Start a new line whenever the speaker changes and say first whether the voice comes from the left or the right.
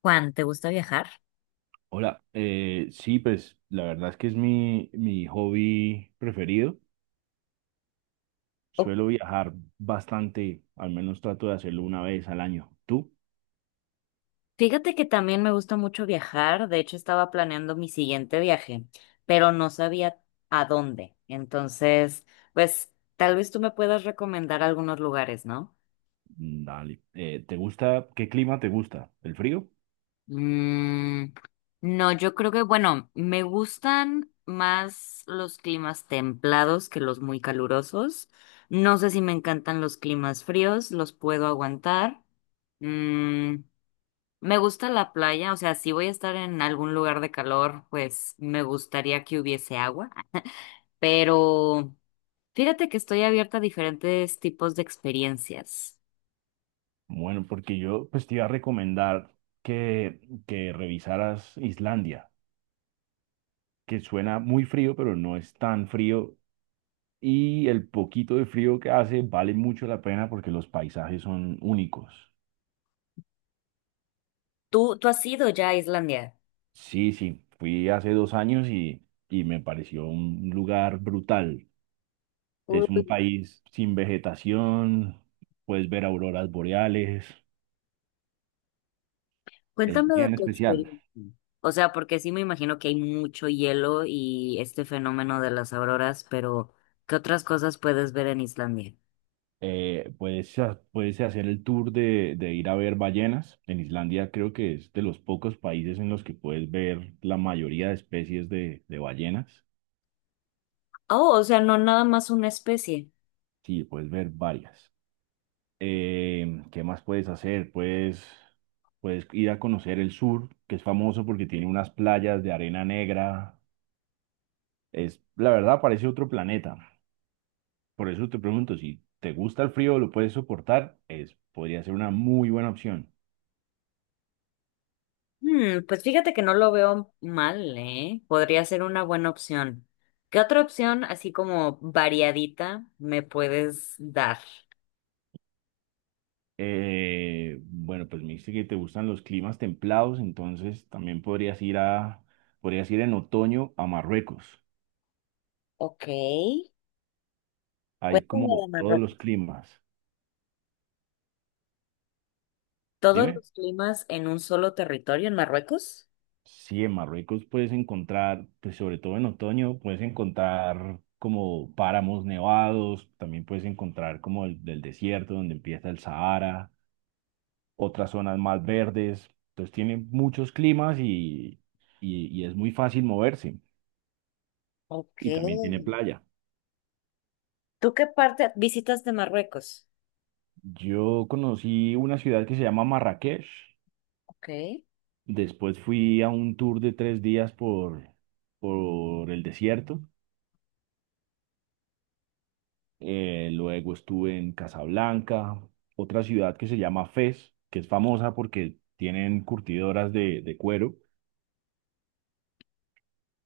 left: Juan, ¿te gusta viajar?
right: Hola, sí, pues la verdad es que es mi hobby preferido.
left: Oh,
right: Suelo viajar bastante, al menos trato de hacerlo una vez al año. ¿Tú?
left: fíjate que también me gusta mucho viajar. De hecho, estaba planeando mi siguiente viaje, pero no sabía a dónde. Entonces, pues tal vez tú me puedas recomendar algunos lugares, ¿no?
right: Mm, dale. ¿Te gusta? ¿Qué clima te gusta? ¿El frío?
left: Mm, no, yo creo que, bueno, me gustan más los climas templados que los muy calurosos. No sé si me encantan los climas fríos, los puedo aguantar. Mm, Me gusta la playa, o sea, si voy a estar en algún lugar de calor, pues me gustaría que hubiese agua, pero fíjate que estoy abierta a diferentes tipos de experiencias.
right: Bueno, porque yo pues te iba a recomendar que, que revisaras Islandia, que suena muy frío, pero no es tan frío. Y el poquito de frío que hace vale mucho la pena porque los paisajes son únicos.
left: ¿Tú has ido ya a Islandia?
right: Sí, sí, fui hace 2 años y me pareció un lugar brutal. Es
left: Uy,
right: un país sin vegetación, puedes ver auroras boreales, es
left: cuéntame de
right: bien
left: tu
right: especial.
left: experiencia. O sea, porque sí me imagino que hay mucho hielo y este fenómeno de las auroras, pero ¿qué otras cosas puedes ver en Islandia?
right: Puedes, puedes hacer el tour de ir a ver ballenas. En Islandia creo que es de los pocos países en los que puedes ver la mayoría de especies de ballenas.
left: Oh, o sea, no nada más una especie.
right: Sí, puedes ver varias. ¿Qué más puedes hacer? Puedes ir a conocer el sur, que es famoso porque tiene unas playas de arena negra. Es, la verdad, parece otro planeta. Por eso te pregunto, si te gusta el frío, lo puedes soportar, es, podría ser una muy buena opción.
left: Hmm, pues fíjate que no lo veo mal, ¿eh? Podría ser una buena opción. ¿Qué otra opción, así como variadita, me puedes dar?
right: Bueno, pues me dijiste que te gustan los climas templados, entonces también podrías ir en otoño a Marruecos.
left: Ok,
right: Hay
left: cuéntame
right: como
left: de
right: todos los
left: Marruecos.
right: climas.
left: ¿Todos
right: Dime.
left: los climas en un solo territorio en Marruecos?
right: Sí, en Marruecos puedes encontrar, pues sobre todo en otoño, puedes encontrar como páramos nevados, también puedes encontrar como el del desierto donde empieza el Sahara, otras zonas más verdes. Entonces tiene muchos climas y es muy fácil moverse.
left: Ok.
right: Y también tiene playa.
left: ¿Tú qué parte visitas de Marruecos?
right: Yo conocí una ciudad que se llama Marrakech.
left: Ok.
right: Después fui a un tour de 3 días por el desierto, luego estuve en Casablanca, otra ciudad que se llama Fez, que es famosa porque tienen curtidoras de cuero,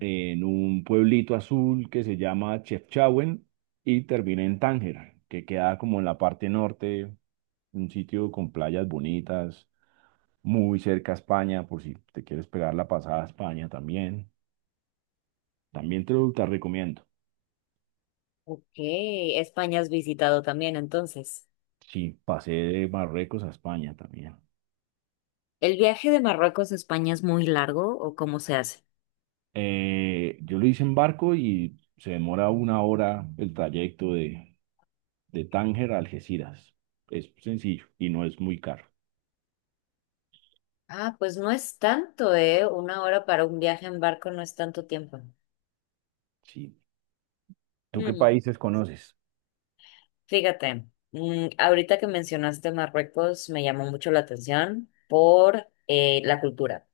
right: en un pueblito azul que se llama Chefchaouen y terminé en Tánger, que queda como en la parte norte, un sitio con playas bonitas, muy cerca a España, por si te quieres pegar la pasada a España también. También te recomiendo.
left: Ok, España has visitado también, entonces.
right: Sí, pasé de Marruecos a España también.
left: ¿El viaje de Marruecos a España es muy largo o cómo se hace?
right: Yo lo hice en barco y se demora 1 hora el trayecto de Tánger a Algeciras. Es sencillo y no es muy caro.
left: Ah, pues no es tanto, ¿eh? Una hora para un viaje en barco no es tanto tiempo.
right: Sí. ¿Tú qué
left: Mm,
right: países conoces?
left: fíjate, mm, ahorita que mencionaste Marruecos me llamó mucho la atención por la cultura.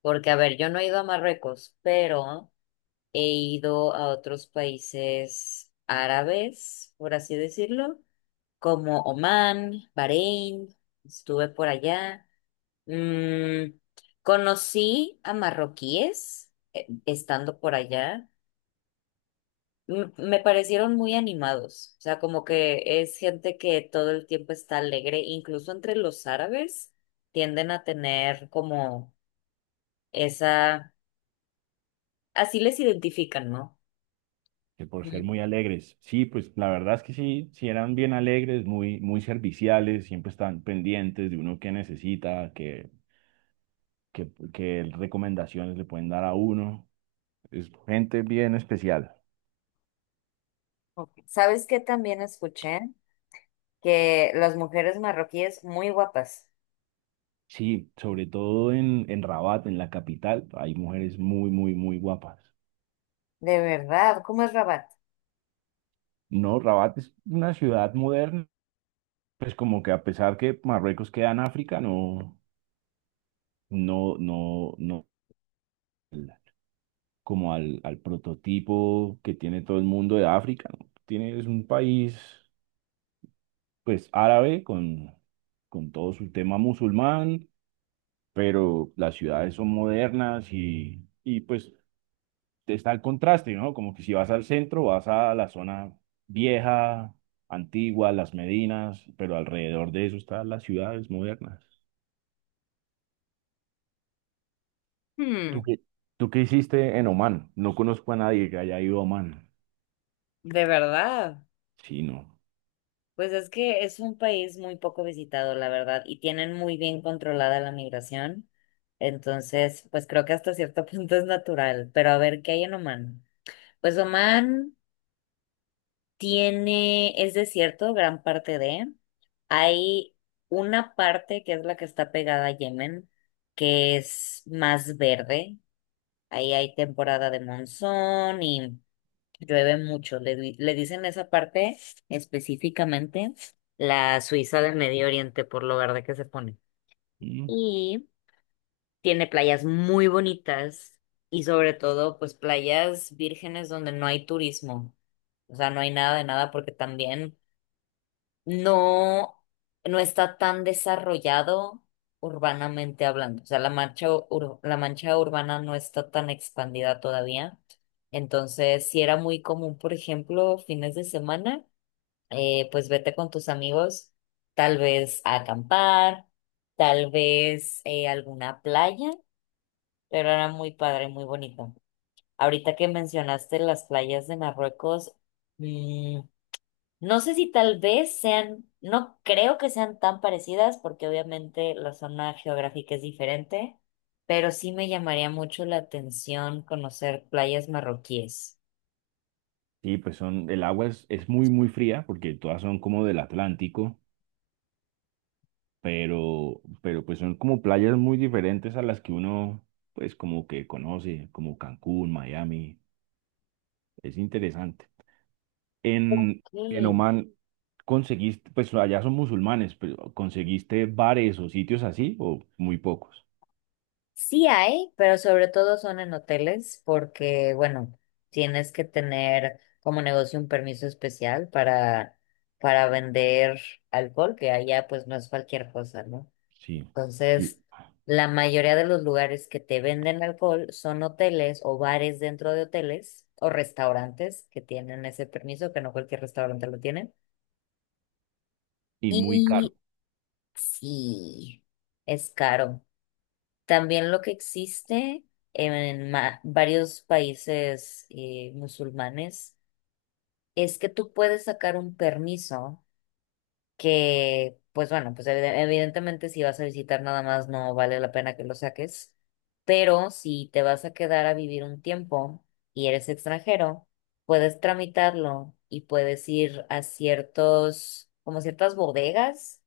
left: Porque, a ver, yo no he ido a Marruecos, pero he ido a otros países árabes, por así decirlo, como Omán, Bahrein, estuve por allá. Mm, conocí a marroquíes estando por allá. Me parecieron muy animados, o sea, como que es gente que todo el tiempo está alegre, incluso entre los árabes tienden a tener como esa, así les identifican, ¿no?
right: Que por ser
left: Mm.
right: muy alegres. Sí, pues la verdad es que sí, sí eran bien alegres, muy, muy serviciales, siempre están pendientes de uno que necesita, que recomendaciones le pueden dar a uno. Es gente bien especial.
left: Ok. ¿Sabes qué también escuché? Que las mujeres marroquíes muy guapas.
right: Sí, sobre todo en Rabat, en la capital, hay mujeres muy, muy, muy guapas.
left: De verdad, ¿cómo es Rabat?
right: No, Rabat es una ciudad moderna, pues como que a pesar que Marruecos queda en África, no, como al prototipo que tiene todo el mundo de África, ¿no? Tiene, es un país, pues árabe con todo su tema musulmán, pero las ciudades son modernas y pues está el contraste, ¿no? Como que si vas al centro, vas a la zona vieja, antigua, las Medinas, pero alrededor de eso están las ciudades modernas. ¿Tú
left: Hmm,
right: qué, ¿tú qué hiciste en Oman? No conozco a nadie que haya ido a Oman.
left: de verdad.
right: Sí, no.
left: Pues es que es un país muy poco visitado, la verdad, y tienen muy bien controlada la migración. Entonces, pues creo que hasta cierto punto es natural. Pero a ver, ¿qué hay en Oman? Pues Oman tiene, es desierto, gran parte de. Hay una parte que es la que está pegada a Yemen, que es más verde. Ahí hay temporada de monzón y llueve mucho, le dicen esa parte específicamente la Suiza del Medio Oriente por lo verde que se pone.
right: Mm.
left: Y tiene playas muy bonitas y sobre todo pues playas vírgenes donde no hay turismo. O sea, no hay nada de nada porque también no, no está tan desarrollado urbanamente hablando. O sea, la mancha urbana no está tan expandida todavía. Entonces, si era muy común, por ejemplo, fines de semana, pues vete con tus amigos, tal vez a acampar, tal vez alguna playa, pero era muy padre, muy bonito. Ahorita que mencionaste las playas de Marruecos, mm, no sé si tal vez sean, no creo que sean tan parecidas porque obviamente la zona geográfica es diferente, pero sí me llamaría mucho la atención conocer playas marroquíes.
right: Sí, pues son, el agua es muy, muy fría porque todas son como del Atlántico, pero pues son como playas muy diferentes a las que uno, pues como que conoce, como Cancún, Miami. Es interesante. En, en
left: Mm,
right: Oman, ¿conseguiste, pues allá son musulmanes, pero ¿conseguiste bares o sitios así o muy pocos?
left: sí hay, pero sobre todo son en hoteles porque, bueno, tienes que tener como negocio un permiso especial para vender alcohol, que allá pues no es cualquier cosa, ¿no?
right: Sí, sí.
left: Entonces, la mayoría de los lugares que te venden alcohol son hoteles o bares dentro de hoteles o restaurantes que tienen ese permiso, que no cualquier restaurante lo tiene.
right: Y muy caro.
left: Y sí, es caro. También lo que existe en varios países musulmanes es que tú puedes sacar un permiso que, pues bueno, pues evidentemente si vas a visitar nada más no vale la pena que lo saques, pero si te vas a quedar a vivir un tiempo y eres extranjero, puedes tramitarlo y puedes ir a ciertos, como ciertas bodegas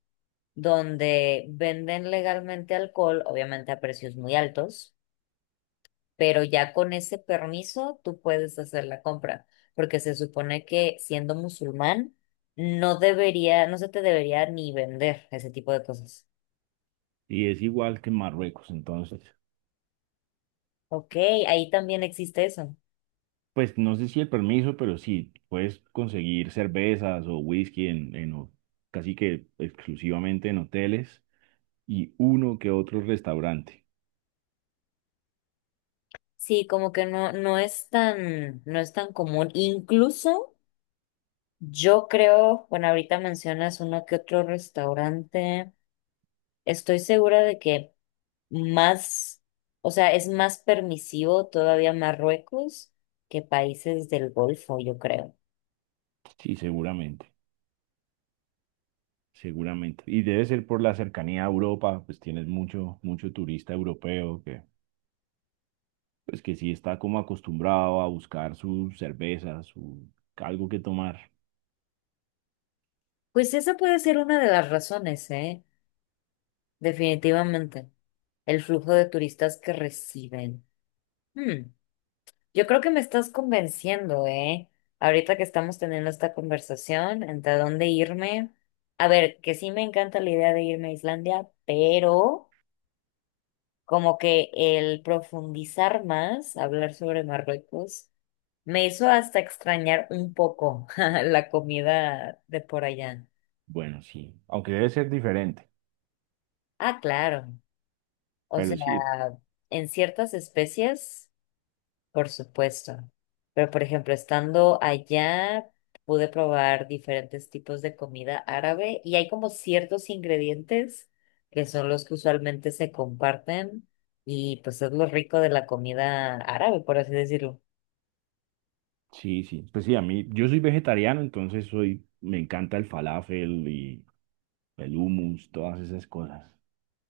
left: donde venden legalmente alcohol, obviamente a precios muy altos, pero ya con ese permiso tú puedes hacer la compra, porque se supone que siendo musulmán no debería, no se te debería ni vender ese tipo de cosas.
right: Y es igual que en Marruecos, entonces,
left: Ok, ahí también existe eso.
right: pues no sé si el permiso, pero sí, puedes conseguir cervezas o whisky en casi que exclusivamente en hoteles y uno que otro restaurante.
left: Sí, como que no, no es tan, no es tan común. Incluso yo creo, bueno, ahorita mencionas uno que otro restaurante. Estoy segura de que más, o sea, es más permisivo todavía Marruecos que países del Golfo, yo creo.
right: Sí, seguramente, seguramente. Y debe ser por la cercanía a Europa, pues tienes mucho, mucho turista europeo que, pues que sí está como acostumbrado a buscar su cerveza, su algo que tomar.
left: Pues esa puede ser una de las razones, ¿eh? Definitivamente. El flujo de turistas que reciben. Hmm, yo creo que me estás convenciendo, ¿eh? Ahorita que estamos teniendo esta conversación, ¿entre dónde irme? A ver, que sí me encanta la idea de irme a Islandia, pero como que el profundizar más, hablar sobre Marruecos, me hizo hasta extrañar un poco la comida de por allá.
right: Bueno, sí, aunque debe ser diferente,
left: Ah, claro. O
right: pero
left: sea,
right: sí,
left: en ciertas especies, por supuesto. Pero, por ejemplo, estando allá, pude probar diferentes tipos de comida árabe y hay como ciertos ingredientes que son los que usualmente se comparten y pues es lo rico de la comida árabe, por así decirlo.
right: sí, sí. Pues sí, a mí, yo soy vegetariano, entonces soy, me encanta el falafel y el hummus, todas esas cosas.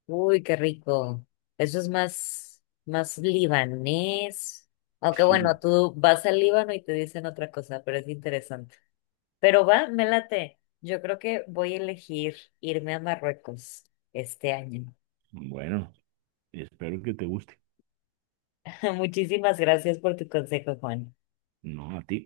left: Uy, qué rico. Eso es más, más libanés. Aunque bueno,
right: Sí,
left: tú vas al Líbano y te dicen otra cosa, pero es interesante. Pero va, me late. Yo creo que voy a elegir irme a Marruecos este año.
right: bueno, espero que te guste.
left: Muchísimas gracias por tu consejo, Juan.
right: No, a ti.